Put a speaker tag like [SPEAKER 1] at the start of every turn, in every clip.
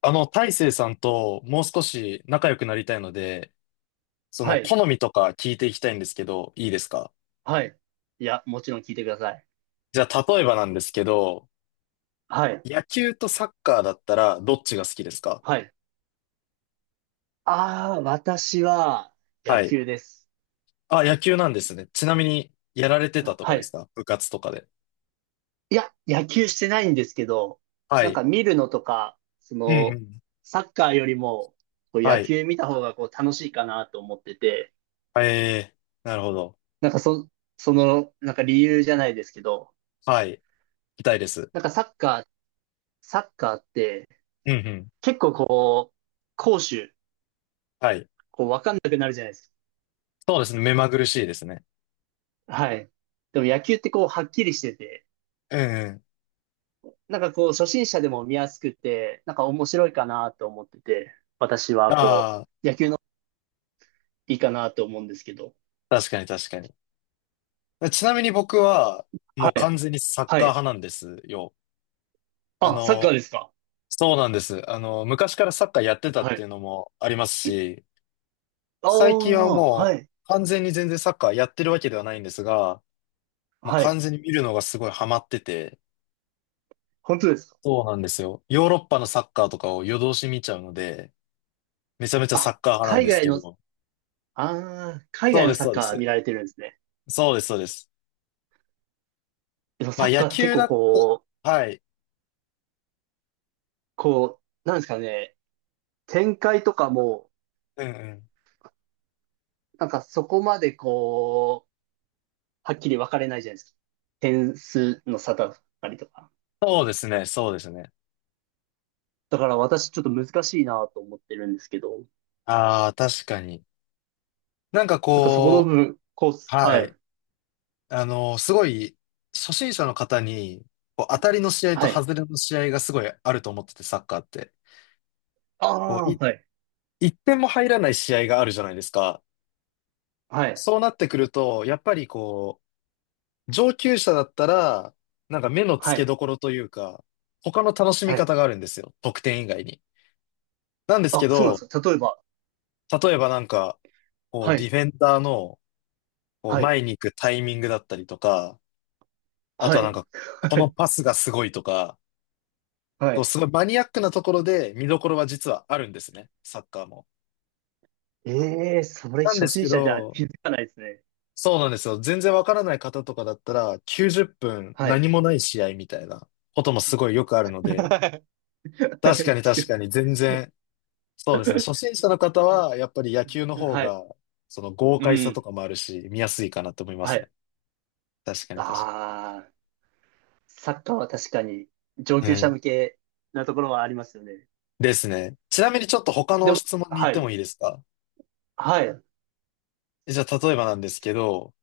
[SPEAKER 1] 大成さんともう少し仲良くなりたいので、そ
[SPEAKER 2] は
[SPEAKER 1] の
[SPEAKER 2] い。
[SPEAKER 1] 好みとか聞いていきたいんですけど、いいですか？
[SPEAKER 2] はい。いや、もちろん聞いてください。
[SPEAKER 1] じゃあ、例えばなんですけど、
[SPEAKER 2] はい。
[SPEAKER 1] 野球とサッカーだったらどっちが好きですか？
[SPEAKER 2] はい。ああ、私は野
[SPEAKER 1] はい。
[SPEAKER 2] 球です。
[SPEAKER 1] あ、野球なんですね。ちなみに、やられてたとか
[SPEAKER 2] は
[SPEAKER 1] です
[SPEAKER 2] い。
[SPEAKER 1] か？部活とかで。
[SPEAKER 2] いや、野球してないんですけど、
[SPEAKER 1] は
[SPEAKER 2] なん
[SPEAKER 1] い。
[SPEAKER 2] か見るのとか、そ
[SPEAKER 1] うんう
[SPEAKER 2] の、
[SPEAKER 1] ん。
[SPEAKER 2] サッカーよりも、こう
[SPEAKER 1] は
[SPEAKER 2] 野
[SPEAKER 1] い。
[SPEAKER 2] 球見た方がこう楽しいかなと思ってて、
[SPEAKER 1] ええ、なるほど。
[SPEAKER 2] なんかそ、その、なんか理由じゃないですけど、
[SPEAKER 1] はい。痛いです。
[SPEAKER 2] なんかサッカーって
[SPEAKER 1] うんうん。
[SPEAKER 2] 結構こう、攻守、
[SPEAKER 1] はい。
[SPEAKER 2] こうわかんなくなるじゃないです
[SPEAKER 1] そうですね。目まぐるしいですね。
[SPEAKER 2] か。はい。でも野球ってこうはっきりしてて、
[SPEAKER 1] うんうん。
[SPEAKER 2] なんかこう、初心者でも見やすくて、なんか面白いかなと思ってて、私はこ
[SPEAKER 1] ああ、
[SPEAKER 2] う、野球のいいかなと思うんですけど。
[SPEAKER 1] 確かに確かに。ちなみに僕は、も
[SPEAKER 2] は
[SPEAKER 1] う
[SPEAKER 2] い。
[SPEAKER 1] 完全にサッ
[SPEAKER 2] は
[SPEAKER 1] カー
[SPEAKER 2] い。
[SPEAKER 1] 派なんですよ。あ
[SPEAKER 2] あ、サッカ
[SPEAKER 1] の、
[SPEAKER 2] ーですか？
[SPEAKER 1] そうなんです。昔からサッカーやってたっ
[SPEAKER 2] は
[SPEAKER 1] てい
[SPEAKER 2] い。
[SPEAKER 1] うのもありますし、
[SPEAKER 2] あ
[SPEAKER 1] 最近は
[SPEAKER 2] あ、は
[SPEAKER 1] も
[SPEAKER 2] い。
[SPEAKER 1] う完全に全然サッカーやってるわけではないんですが、もう
[SPEAKER 2] はい。
[SPEAKER 1] 完全に見るのがすごいハマってて、
[SPEAKER 2] 本当ですか？
[SPEAKER 1] そうなんですよ。ヨーロッパのサッカーとかを夜通し見ちゃうので、めちゃめちゃサッ
[SPEAKER 2] あ、
[SPEAKER 1] カー派なん
[SPEAKER 2] 海
[SPEAKER 1] です
[SPEAKER 2] 外
[SPEAKER 1] け
[SPEAKER 2] の、
[SPEAKER 1] ど、
[SPEAKER 2] ああ、海
[SPEAKER 1] そう
[SPEAKER 2] 外
[SPEAKER 1] で
[SPEAKER 2] の
[SPEAKER 1] す、
[SPEAKER 2] サッ
[SPEAKER 1] そうで
[SPEAKER 2] カ
[SPEAKER 1] す。
[SPEAKER 2] ー見られてるんですね。
[SPEAKER 1] そうです、そうです。
[SPEAKER 2] でも
[SPEAKER 1] ま
[SPEAKER 2] サ
[SPEAKER 1] あ
[SPEAKER 2] ッ
[SPEAKER 1] 野
[SPEAKER 2] カーって結
[SPEAKER 1] 球だ
[SPEAKER 2] 構
[SPEAKER 1] っ
[SPEAKER 2] こう、
[SPEAKER 1] た、はい。
[SPEAKER 2] こう、なんですかね、展開とかも、
[SPEAKER 1] うんうん。
[SPEAKER 2] なんかそこまでこう、はっきり分かれないじゃないですか。点数の差だったりとか。
[SPEAKER 1] そうですね、そうですね。
[SPEAKER 2] だから私ちょっと難しいなと思ってるんですけど。
[SPEAKER 1] ああ、確かに。なんか
[SPEAKER 2] なんかそこの
[SPEAKER 1] こ
[SPEAKER 2] 部分、コース。
[SPEAKER 1] は
[SPEAKER 2] はい。
[SPEAKER 1] い。すごい、初心者の方に、こう、当たりの試合と
[SPEAKER 2] はい。
[SPEAKER 1] 外れの試合がすごいあると思ってて、サッカーって。
[SPEAKER 2] あ
[SPEAKER 1] こう、
[SPEAKER 2] あ、
[SPEAKER 1] い、
[SPEAKER 2] はい。
[SPEAKER 1] 一点も入らない試合があるじゃないですか。
[SPEAKER 2] はい。
[SPEAKER 1] そうなってくると、やっぱりこう、上級者だったら、なんか目の
[SPEAKER 2] は
[SPEAKER 1] 付け
[SPEAKER 2] い。
[SPEAKER 1] どころというか、他の楽しみ
[SPEAKER 2] はい。
[SPEAKER 1] 方があるんですよ。得点以外に。なんです
[SPEAKER 2] あ、
[SPEAKER 1] け
[SPEAKER 2] そうなんで
[SPEAKER 1] ど、
[SPEAKER 2] すか。例えば。
[SPEAKER 1] 例えばなんか、こう、
[SPEAKER 2] は
[SPEAKER 1] デ
[SPEAKER 2] い。
[SPEAKER 1] ィフェンダーの、こう、
[SPEAKER 2] はい。
[SPEAKER 1] 前に行くタイミングだったりとか、あと
[SPEAKER 2] は
[SPEAKER 1] は
[SPEAKER 2] い。
[SPEAKER 1] なんか、こ
[SPEAKER 2] は
[SPEAKER 1] の
[SPEAKER 2] い。
[SPEAKER 1] パスがすごいとか、
[SPEAKER 2] は
[SPEAKER 1] こう
[SPEAKER 2] い。
[SPEAKER 1] すごいマニアックなところで見どころは実はあるんですね、サッカーも。
[SPEAKER 2] ええー、それ
[SPEAKER 1] なんで
[SPEAKER 2] 初
[SPEAKER 1] す
[SPEAKER 2] 心
[SPEAKER 1] け
[SPEAKER 2] 者じゃ
[SPEAKER 1] ど、
[SPEAKER 2] 気づかないですね。
[SPEAKER 1] そうなんですよ。全然わからない方とかだったら、90分
[SPEAKER 2] はい。
[SPEAKER 1] 何もない試合みたいなこともすごいよくある ので、
[SPEAKER 2] は
[SPEAKER 1] 確かに確
[SPEAKER 2] い
[SPEAKER 1] かに全然、そうですね。初心者の方は、やっぱり野球の方
[SPEAKER 2] はい。
[SPEAKER 1] が、その豪
[SPEAKER 2] う
[SPEAKER 1] 快さと
[SPEAKER 2] ん。
[SPEAKER 1] かもあるし、見やすいかなと思いま
[SPEAKER 2] は
[SPEAKER 1] すね。
[SPEAKER 2] い。
[SPEAKER 1] 確かに確
[SPEAKER 2] ああ、サッカーは確かに上
[SPEAKER 1] かに。
[SPEAKER 2] 級
[SPEAKER 1] う
[SPEAKER 2] 者
[SPEAKER 1] ん。
[SPEAKER 2] 向けなところはありますよね。
[SPEAKER 1] ですね。ちなみにちょっと他
[SPEAKER 2] で
[SPEAKER 1] の
[SPEAKER 2] も、
[SPEAKER 1] 質問に行っ
[SPEAKER 2] は
[SPEAKER 1] て
[SPEAKER 2] い。
[SPEAKER 1] もいいですか？
[SPEAKER 2] はい。
[SPEAKER 1] じゃあ、例えばなんですけど、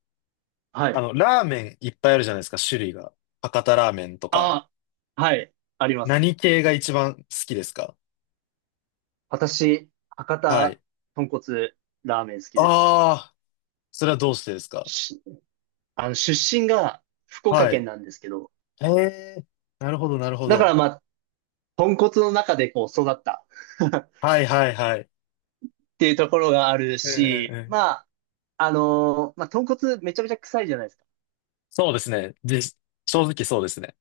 [SPEAKER 2] はい。
[SPEAKER 1] ラーメンいっぱいあるじゃないですか、種類が。博多ラーメンとか。
[SPEAKER 2] ああ、はい。あります。
[SPEAKER 1] 何系が一番好きですか？
[SPEAKER 2] 私、博
[SPEAKER 1] は
[SPEAKER 2] 多
[SPEAKER 1] い。
[SPEAKER 2] 豚骨ラーメン好きです。
[SPEAKER 1] ああ、それはどうしてですか？
[SPEAKER 2] し、あの、出身が福岡
[SPEAKER 1] はい。
[SPEAKER 2] 県なんですけど、
[SPEAKER 1] へえ、なるほど、なるほ
[SPEAKER 2] だから
[SPEAKER 1] ど。
[SPEAKER 2] まあ、豚骨の中でこう育った っ
[SPEAKER 1] はい、はい、はい。
[SPEAKER 2] ていうところがある
[SPEAKER 1] うんうん
[SPEAKER 2] し、
[SPEAKER 1] うん。
[SPEAKER 2] まあ、まあ、豚骨めちゃめちゃ臭いじゃないですか。
[SPEAKER 1] そうですね。で、正直そうですね。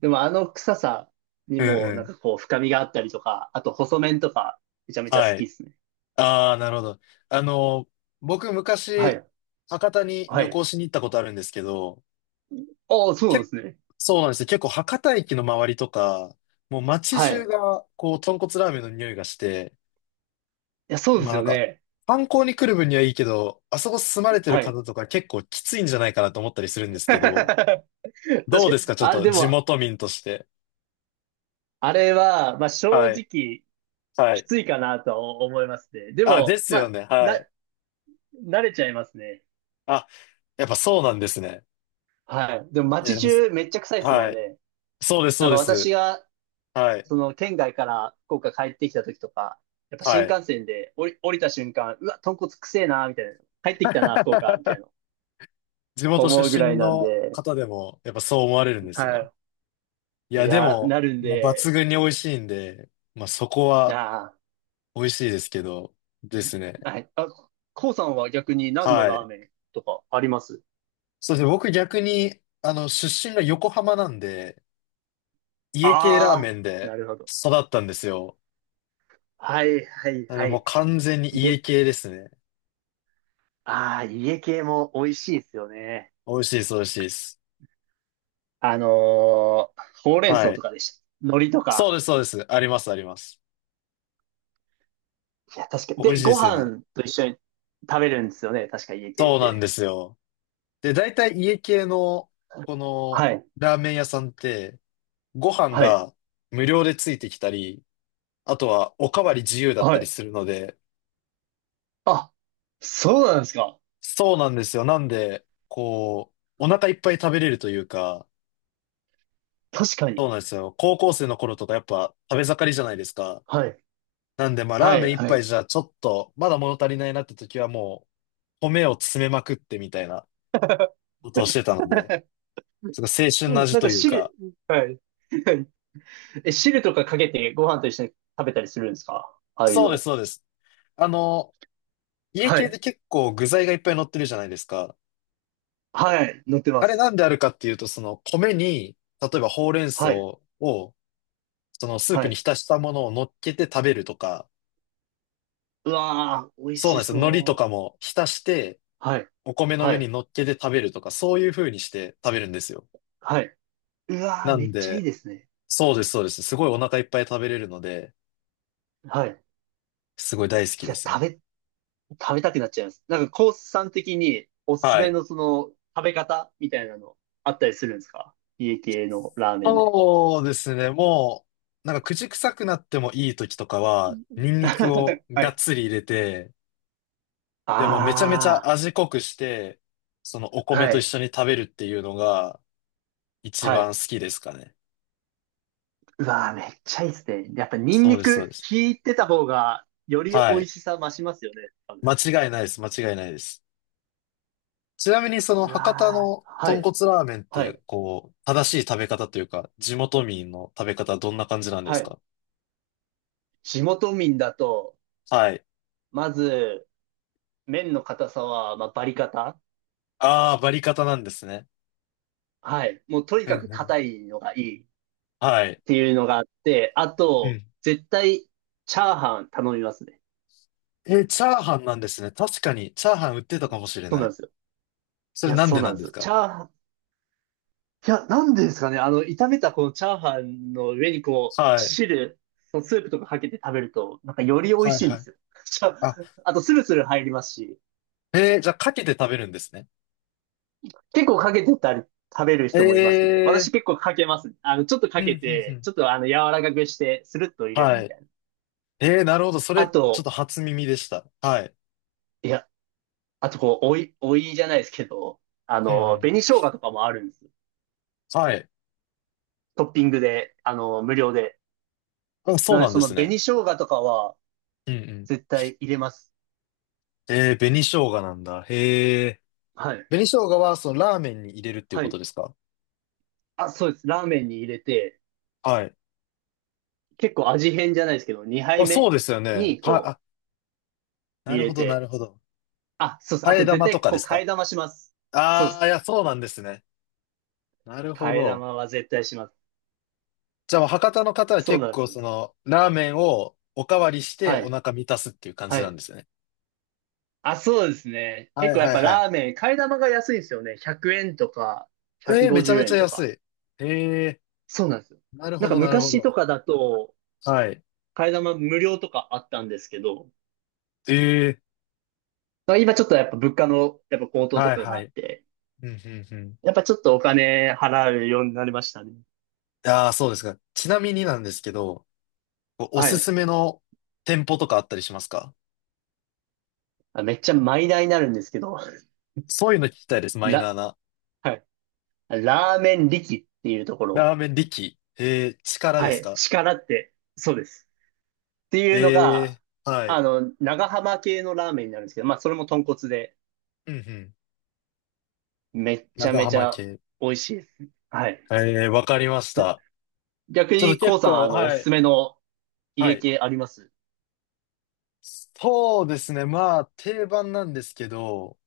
[SPEAKER 2] でもあの臭さに
[SPEAKER 1] うん
[SPEAKER 2] も
[SPEAKER 1] う
[SPEAKER 2] なん
[SPEAKER 1] ん。
[SPEAKER 2] かこう深みがあったりとか、あと細麺とかめちゃめちゃ好
[SPEAKER 1] は
[SPEAKER 2] きで
[SPEAKER 1] い。
[SPEAKER 2] すね。
[SPEAKER 1] ああ、なるほど。あの、僕
[SPEAKER 2] は
[SPEAKER 1] 昔、
[SPEAKER 2] い。
[SPEAKER 1] 博多に
[SPEAKER 2] は
[SPEAKER 1] 旅
[SPEAKER 2] い。
[SPEAKER 1] 行しに行ったことあるんですけど、
[SPEAKER 2] ああ、そうなん
[SPEAKER 1] け
[SPEAKER 2] ですね。
[SPEAKER 1] そうなんですよ。結構博多駅の周りとか、もう街
[SPEAKER 2] はい。
[SPEAKER 1] 中
[SPEAKER 2] い
[SPEAKER 1] が、こう、豚骨ラーメンの匂いがして、
[SPEAKER 2] や、そうで
[SPEAKER 1] まあ
[SPEAKER 2] す
[SPEAKER 1] なん
[SPEAKER 2] よ
[SPEAKER 1] か、
[SPEAKER 2] ね。
[SPEAKER 1] 観光に来る分にはいいけど、あそこ住まれてる
[SPEAKER 2] はい。
[SPEAKER 1] 方とか結構きついんじゃないかなと思ったりするんで すけ
[SPEAKER 2] 確
[SPEAKER 1] ど、
[SPEAKER 2] か
[SPEAKER 1] どう
[SPEAKER 2] に。
[SPEAKER 1] ですか？ちょっ
[SPEAKER 2] あれ、
[SPEAKER 1] と
[SPEAKER 2] で
[SPEAKER 1] 地
[SPEAKER 2] も、
[SPEAKER 1] 元民として。
[SPEAKER 2] あれは、まあ、正
[SPEAKER 1] はい。
[SPEAKER 2] 直、
[SPEAKER 1] は
[SPEAKER 2] き
[SPEAKER 1] い。
[SPEAKER 2] ついかなとは思いますね。で
[SPEAKER 1] あ、で
[SPEAKER 2] も、
[SPEAKER 1] す
[SPEAKER 2] ま
[SPEAKER 1] よ
[SPEAKER 2] あ、
[SPEAKER 1] ね。
[SPEAKER 2] な、
[SPEAKER 1] はい。
[SPEAKER 2] 慣れちゃいますね。
[SPEAKER 1] あ、やっぱそうなんですね。
[SPEAKER 2] はい。でも、
[SPEAKER 1] いや、
[SPEAKER 2] 街
[SPEAKER 1] でも、
[SPEAKER 2] 中めっちゃ臭いですも
[SPEAKER 1] は
[SPEAKER 2] ん
[SPEAKER 1] い。
[SPEAKER 2] ね。
[SPEAKER 1] そうです、
[SPEAKER 2] な
[SPEAKER 1] そ
[SPEAKER 2] ん
[SPEAKER 1] う
[SPEAKER 2] か
[SPEAKER 1] で
[SPEAKER 2] 私
[SPEAKER 1] す。
[SPEAKER 2] が、
[SPEAKER 1] はい。
[SPEAKER 2] その、県外から福岡帰ってきた時とか、やっぱ新
[SPEAKER 1] はい。
[SPEAKER 2] 幹線で降りた瞬間、うわ、豚骨くせえな、みたいな。帰ってきたな、福岡、みたいな。
[SPEAKER 1] 地元
[SPEAKER 2] 思うぐ
[SPEAKER 1] 出
[SPEAKER 2] らい
[SPEAKER 1] 身
[SPEAKER 2] なん
[SPEAKER 1] の
[SPEAKER 2] で、
[SPEAKER 1] 方でも、やっぱそう思われるんですね。
[SPEAKER 2] は
[SPEAKER 1] い
[SPEAKER 2] い。い
[SPEAKER 1] や、で
[SPEAKER 2] や、
[SPEAKER 1] も、
[SPEAKER 2] なるん
[SPEAKER 1] まあ、抜
[SPEAKER 2] で、
[SPEAKER 1] 群に美味しいんで、まあ、そこ
[SPEAKER 2] い
[SPEAKER 1] は
[SPEAKER 2] や
[SPEAKER 1] 美味しいですけど、で
[SPEAKER 2] ー、
[SPEAKER 1] すね。
[SPEAKER 2] はい。あ、こうさんは逆に何の
[SPEAKER 1] は
[SPEAKER 2] ラー
[SPEAKER 1] い。
[SPEAKER 2] メンとかあります？
[SPEAKER 1] そして僕逆に、出身が横浜なんで、家系ラー
[SPEAKER 2] あ
[SPEAKER 1] メ
[SPEAKER 2] あ
[SPEAKER 1] ン
[SPEAKER 2] ー、
[SPEAKER 1] で
[SPEAKER 2] なるほど。
[SPEAKER 1] 育ったんですよ。
[SPEAKER 2] はいはい
[SPEAKER 1] なので
[SPEAKER 2] は
[SPEAKER 1] もう
[SPEAKER 2] い。
[SPEAKER 1] 完全に家
[SPEAKER 2] 家、
[SPEAKER 1] 系ですね。
[SPEAKER 2] ああ、家系も美味しいですよね。
[SPEAKER 1] 美味しいです、美味しいです。
[SPEAKER 2] あのほうれん草
[SPEAKER 1] は
[SPEAKER 2] と
[SPEAKER 1] い。
[SPEAKER 2] か海苔と
[SPEAKER 1] そう
[SPEAKER 2] か。
[SPEAKER 1] です、そうです。あります、あります。
[SPEAKER 2] いや、確かに。
[SPEAKER 1] 美味
[SPEAKER 2] で、
[SPEAKER 1] しいで
[SPEAKER 2] ご
[SPEAKER 1] すよね。
[SPEAKER 2] 飯と一緒に食べるんですよね。確か家系っ
[SPEAKER 1] そうなん
[SPEAKER 2] て。
[SPEAKER 1] ですよ。で、大体家系の、この、
[SPEAKER 2] はい。
[SPEAKER 1] ラーメン屋さんって、ご飯
[SPEAKER 2] はい。
[SPEAKER 1] が無料でついてきたり、あとは、おかわり自由だっ
[SPEAKER 2] は
[SPEAKER 1] たり
[SPEAKER 2] い。
[SPEAKER 1] するので、
[SPEAKER 2] あ、そうなんですか。
[SPEAKER 1] そうなんですよ。なんで、こう、お腹いっぱい食べれるというか、
[SPEAKER 2] 確か
[SPEAKER 1] そう
[SPEAKER 2] に。
[SPEAKER 1] なんですよ。高校生の頃とかやっぱ食べ盛りじゃないですか。
[SPEAKER 2] はい。
[SPEAKER 1] なんで、まあ、ラ
[SPEAKER 2] は
[SPEAKER 1] ーメ
[SPEAKER 2] い。
[SPEAKER 1] ン一
[SPEAKER 2] は
[SPEAKER 1] 杯
[SPEAKER 2] い。
[SPEAKER 1] じゃちょっと、まだ物足りないなって時はもう、米を詰めまくってみたいなことをしてたので、すごい青春の
[SPEAKER 2] うん
[SPEAKER 1] 味
[SPEAKER 2] なん
[SPEAKER 1] と
[SPEAKER 2] か
[SPEAKER 1] いう
[SPEAKER 2] 汁、
[SPEAKER 1] か、
[SPEAKER 2] はい。はい。 え、汁とかかけてご飯と一緒に食べたりするんですか？ああいう
[SPEAKER 1] そうです、
[SPEAKER 2] の。
[SPEAKER 1] そうです。あの、家
[SPEAKER 2] は
[SPEAKER 1] 系
[SPEAKER 2] い。
[SPEAKER 1] で結構具材がいっぱい乗ってるじゃないですか。
[SPEAKER 2] はい。乗ってま
[SPEAKER 1] あれ
[SPEAKER 2] す。
[SPEAKER 1] なんであるかっていうと、その米に、例えばほうれん草
[SPEAKER 2] はい。
[SPEAKER 1] をそのスー
[SPEAKER 2] は
[SPEAKER 1] プに
[SPEAKER 2] い。
[SPEAKER 1] 浸したものを乗っけて食べるとか、
[SPEAKER 2] うわー、美味
[SPEAKER 1] そうなん
[SPEAKER 2] し
[SPEAKER 1] ですよ。海苔とか
[SPEAKER 2] そ
[SPEAKER 1] も浸して、
[SPEAKER 2] う。はい。
[SPEAKER 1] お米の
[SPEAKER 2] は
[SPEAKER 1] 上に
[SPEAKER 2] い。
[SPEAKER 1] 乗っけて食べるとか、そういう風にして食べるんですよ。
[SPEAKER 2] はい。うわー、
[SPEAKER 1] な
[SPEAKER 2] め
[SPEAKER 1] ん
[SPEAKER 2] っちゃいい
[SPEAKER 1] で、
[SPEAKER 2] ですね。
[SPEAKER 1] そうです、そうです。すごいお腹いっぱい食べれるので、
[SPEAKER 2] はい。い
[SPEAKER 1] すごい大好きで
[SPEAKER 2] や、
[SPEAKER 1] す
[SPEAKER 2] 食
[SPEAKER 1] ね。
[SPEAKER 2] べ、食べたくなっちゃいます。なんか、コースさん的におすす
[SPEAKER 1] は
[SPEAKER 2] め
[SPEAKER 1] い。
[SPEAKER 2] のその、食べ方みたいなのあったりするんですか？家系のラーメンで。
[SPEAKER 1] そうですね。もう、なんか口臭くなってもいい時とかは、ニンニクを
[SPEAKER 2] は
[SPEAKER 1] がっ
[SPEAKER 2] い。
[SPEAKER 1] つり入れて、でもめちゃめちゃ
[SPEAKER 2] あ
[SPEAKER 1] 味濃くして、そのお
[SPEAKER 2] あ、
[SPEAKER 1] 米
[SPEAKER 2] は
[SPEAKER 1] と一
[SPEAKER 2] い。
[SPEAKER 1] 緒に食べるっていうのが一
[SPEAKER 2] は
[SPEAKER 1] 番
[SPEAKER 2] い。
[SPEAKER 1] 好きですかね。
[SPEAKER 2] うわー、めっちゃいいですね。やっぱニン
[SPEAKER 1] そう
[SPEAKER 2] ニ
[SPEAKER 1] です、そう
[SPEAKER 2] ク
[SPEAKER 1] です。
[SPEAKER 2] 効いてた方が、より美
[SPEAKER 1] は
[SPEAKER 2] 味
[SPEAKER 1] い。
[SPEAKER 2] しさ増しますよね。多分。
[SPEAKER 1] 間違いないです。間違いないです。ちなみにその
[SPEAKER 2] う
[SPEAKER 1] 博多
[SPEAKER 2] わ
[SPEAKER 1] の
[SPEAKER 2] ー、は
[SPEAKER 1] 豚
[SPEAKER 2] い。
[SPEAKER 1] 骨ラーメンっ
[SPEAKER 2] は
[SPEAKER 1] て、
[SPEAKER 2] い。
[SPEAKER 1] こう、正しい食べ方というか、地元民の食べ方はどんな感じなんで
[SPEAKER 2] は
[SPEAKER 1] す
[SPEAKER 2] い。
[SPEAKER 1] か？
[SPEAKER 2] 地元民だと、
[SPEAKER 1] はい。
[SPEAKER 2] まず、麺の硬さは、まあ、バリ硬。
[SPEAKER 1] ああ、バリカタなんですね。
[SPEAKER 2] はい。もうとに
[SPEAKER 1] う
[SPEAKER 2] かく
[SPEAKER 1] んうん。
[SPEAKER 2] 硬いのがいいっ
[SPEAKER 1] はい。
[SPEAKER 2] ていうのがあって、あ
[SPEAKER 1] う
[SPEAKER 2] と、
[SPEAKER 1] ん。
[SPEAKER 2] 絶対、チャーハン頼みますね。
[SPEAKER 1] え、チャーハンなんですね。確かに、チャーハン売ってたかもしれ
[SPEAKER 2] そう
[SPEAKER 1] な
[SPEAKER 2] なん
[SPEAKER 1] い。
[SPEAKER 2] ですよ。
[SPEAKER 1] そ
[SPEAKER 2] い
[SPEAKER 1] れ
[SPEAKER 2] や、
[SPEAKER 1] なん
[SPEAKER 2] そ
[SPEAKER 1] で
[SPEAKER 2] うな
[SPEAKER 1] な
[SPEAKER 2] ん
[SPEAKER 1] ん
[SPEAKER 2] で
[SPEAKER 1] で
[SPEAKER 2] す
[SPEAKER 1] す
[SPEAKER 2] よ。チ
[SPEAKER 1] か？
[SPEAKER 2] ャーハン、いや、なんでですかね。あの、炒めたこのチャーハンの上にこう、
[SPEAKER 1] はい。
[SPEAKER 2] スープとかかけて食べると、なんかより美味
[SPEAKER 1] はい
[SPEAKER 2] しいん
[SPEAKER 1] は
[SPEAKER 2] で
[SPEAKER 1] い。
[SPEAKER 2] すよ。しか
[SPEAKER 1] あ、
[SPEAKER 2] あと、スルスル入りますし、
[SPEAKER 1] えー、じゃあ、かけて食べるんですね。
[SPEAKER 2] 結構かけてたり、食べる人もいますね。
[SPEAKER 1] え
[SPEAKER 2] 私結構かけますね。あの、ちょっと
[SPEAKER 1] ー、
[SPEAKER 2] か
[SPEAKER 1] うん
[SPEAKER 2] け
[SPEAKER 1] うんう
[SPEAKER 2] て、
[SPEAKER 1] ん。
[SPEAKER 2] ちょっとあの、柔らかくして、スルッと入れる
[SPEAKER 1] は
[SPEAKER 2] み
[SPEAKER 1] い。
[SPEAKER 2] たいな。
[SPEAKER 1] えー、なるほど。そ
[SPEAKER 2] あ
[SPEAKER 1] れ、ちょっ
[SPEAKER 2] と、
[SPEAKER 1] と初耳でした。はい。
[SPEAKER 2] いや、あとこう、おいじゃないですけど、あ
[SPEAKER 1] うんう
[SPEAKER 2] の、
[SPEAKER 1] ん。
[SPEAKER 2] 紅生姜とかもあるんですよ。
[SPEAKER 1] はい。
[SPEAKER 2] トッピングで、あの、無料で。
[SPEAKER 1] あ、そ
[SPEAKER 2] な
[SPEAKER 1] う
[SPEAKER 2] ので、
[SPEAKER 1] なん
[SPEAKER 2] そ
[SPEAKER 1] で
[SPEAKER 2] の
[SPEAKER 1] すね。
[SPEAKER 2] 紅生姜とかは
[SPEAKER 1] うんうん。
[SPEAKER 2] 絶対入れます。
[SPEAKER 1] えー、紅生姜なんだ。へえ。
[SPEAKER 2] はい。
[SPEAKER 1] 紅生姜は、そのラーメンに入れるっていう
[SPEAKER 2] は
[SPEAKER 1] こと
[SPEAKER 2] い。
[SPEAKER 1] ですか？
[SPEAKER 2] あ、そうです。ラーメンに入れて、
[SPEAKER 1] はい。
[SPEAKER 2] 結構味変じゃないですけど、2杯
[SPEAKER 1] あ、そ
[SPEAKER 2] 目
[SPEAKER 1] うですよね。
[SPEAKER 2] に
[SPEAKER 1] はい、
[SPEAKER 2] こう、
[SPEAKER 1] あ、な
[SPEAKER 2] 入
[SPEAKER 1] る
[SPEAKER 2] れ
[SPEAKER 1] ほど、なる
[SPEAKER 2] て。
[SPEAKER 1] ほど。
[SPEAKER 2] あ、そうです。
[SPEAKER 1] 替
[SPEAKER 2] あ
[SPEAKER 1] え
[SPEAKER 2] と絶
[SPEAKER 1] 玉と
[SPEAKER 2] 対
[SPEAKER 1] か
[SPEAKER 2] こ
[SPEAKER 1] で
[SPEAKER 2] う、
[SPEAKER 1] す
[SPEAKER 2] 替
[SPEAKER 1] か？
[SPEAKER 2] え玉します。そうで
[SPEAKER 1] ああー、い
[SPEAKER 2] す。
[SPEAKER 1] や、そうなんですね。なるほ
[SPEAKER 2] 替え
[SPEAKER 1] ど。
[SPEAKER 2] 玉は絶対します。
[SPEAKER 1] じゃあ、博多の方は
[SPEAKER 2] そう
[SPEAKER 1] 結
[SPEAKER 2] なんで
[SPEAKER 1] 構、
[SPEAKER 2] す。
[SPEAKER 1] その、ラーメンをおかわりして
[SPEAKER 2] は
[SPEAKER 1] お
[SPEAKER 2] い。
[SPEAKER 1] 腹満たすっていう感じ
[SPEAKER 2] は
[SPEAKER 1] な
[SPEAKER 2] い。
[SPEAKER 1] んですね。
[SPEAKER 2] あ、そうですね。
[SPEAKER 1] は
[SPEAKER 2] 結
[SPEAKER 1] い
[SPEAKER 2] 構やっ
[SPEAKER 1] はい
[SPEAKER 2] ぱ
[SPEAKER 1] はい。
[SPEAKER 2] ラーメン、替え玉が安いんですよね。100円とか、
[SPEAKER 1] えー、めちゃ
[SPEAKER 2] 150
[SPEAKER 1] めちゃ
[SPEAKER 2] 円と
[SPEAKER 1] 安
[SPEAKER 2] か。
[SPEAKER 1] い。ええ、
[SPEAKER 2] そうなんですよ。
[SPEAKER 1] なる
[SPEAKER 2] なん
[SPEAKER 1] ほ
[SPEAKER 2] か
[SPEAKER 1] ど、なるほ
[SPEAKER 2] 昔と
[SPEAKER 1] ど。
[SPEAKER 2] かだと、
[SPEAKER 1] はい。
[SPEAKER 2] 替え玉無料とかあったんですけど、
[SPEAKER 1] ええ、
[SPEAKER 2] まあ今ちょっとやっぱ物価のやっぱ高騰と
[SPEAKER 1] はい
[SPEAKER 2] かが
[SPEAKER 1] は
[SPEAKER 2] あっ
[SPEAKER 1] い。
[SPEAKER 2] て、
[SPEAKER 1] うんうんうん。
[SPEAKER 2] やっぱちょっとお金払うようになりましたね。
[SPEAKER 1] ああ、そうですか。ちなみになんですけど、こうお
[SPEAKER 2] は
[SPEAKER 1] す
[SPEAKER 2] い。
[SPEAKER 1] すめの店舗とかあったりしますか？
[SPEAKER 2] あ、めっちゃマイナーになるんですけど、
[SPEAKER 1] そういうの聞きたいです、マイナー
[SPEAKER 2] ラ、
[SPEAKER 1] な。
[SPEAKER 2] はい。ラーメン力っていうところ、
[SPEAKER 1] ラーメン力。えー、力で
[SPEAKER 2] は
[SPEAKER 1] す
[SPEAKER 2] い。
[SPEAKER 1] か？
[SPEAKER 2] 力って、そうです。っていうのが、
[SPEAKER 1] えー、はい。
[SPEAKER 2] あの、長浜系のラーメンになるんですけど、まあそれも豚骨で、
[SPEAKER 1] うんうん。
[SPEAKER 2] めっちゃ
[SPEAKER 1] 長
[SPEAKER 2] めち
[SPEAKER 1] 浜
[SPEAKER 2] ゃ
[SPEAKER 1] 系。
[SPEAKER 2] 美味しいです。はい。
[SPEAKER 1] えー、わかりました。
[SPEAKER 2] 逆
[SPEAKER 1] ちょっと
[SPEAKER 2] に、こ
[SPEAKER 1] 結
[SPEAKER 2] うさ
[SPEAKER 1] 構、
[SPEAKER 2] ん、あの、お
[SPEAKER 1] は
[SPEAKER 2] すす
[SPEAKER 1] い、
[SPEAKER 2] めの
[SPEAKER 1] は
[SPEAKER 2] 家
[SPEAKER 1] い。
[SPEAKER 2] 系あります？
[SPEAKER 1] そうですね。まあ、定番なんですけど、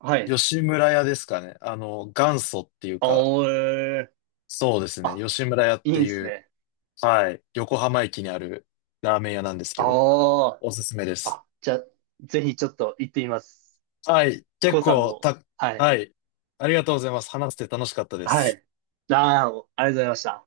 [SPEAKER 2] はい。
[SPEAKER 1] 吉村屋ですかね。元祖っていう
[SPEAKER 2] あ
[SPEAKER 1] か、
[SPEAKER 2] ー、えー
[SPEAKER 1] そうですね。
[SPEAKER 2] あ、
[SPEAKER 1] 吉村屋っ
[SPEAKER 2] いい
[SPEAKER 1] て
[SPEAKER 2] んで
[SPEAKER 1] い
[SPEAKER 2] す
[SPEAKER 1] う、
[SPEAKER 2] ね。
[SPEAKER 1] はい、横浜駅にあるラーメン屋なんですけど、
[SPEAKER 2] あ
[SPEAKER 1] おすすめで
[SPEAKER 2] あ、
[SPEAKER 1] す。
[SPEAKER 2] あ、じゃあ、ぜひちょっと行ってみます。
[SPEAKER 1] はい。結
[SPEAKER 2] こうさん
[SPEAKER 1] 構
[SPEAKER 2] も、
[SPEAKER 1] た、
[SPEAKER 2] はい。
[SPEAKER 1] はい。ありがとうございます。話して楽しかったで
[SPEAKER 2] は
[SPEAKER 1] す。
[SPEAKER 2] い。ああ、ありがとうございました。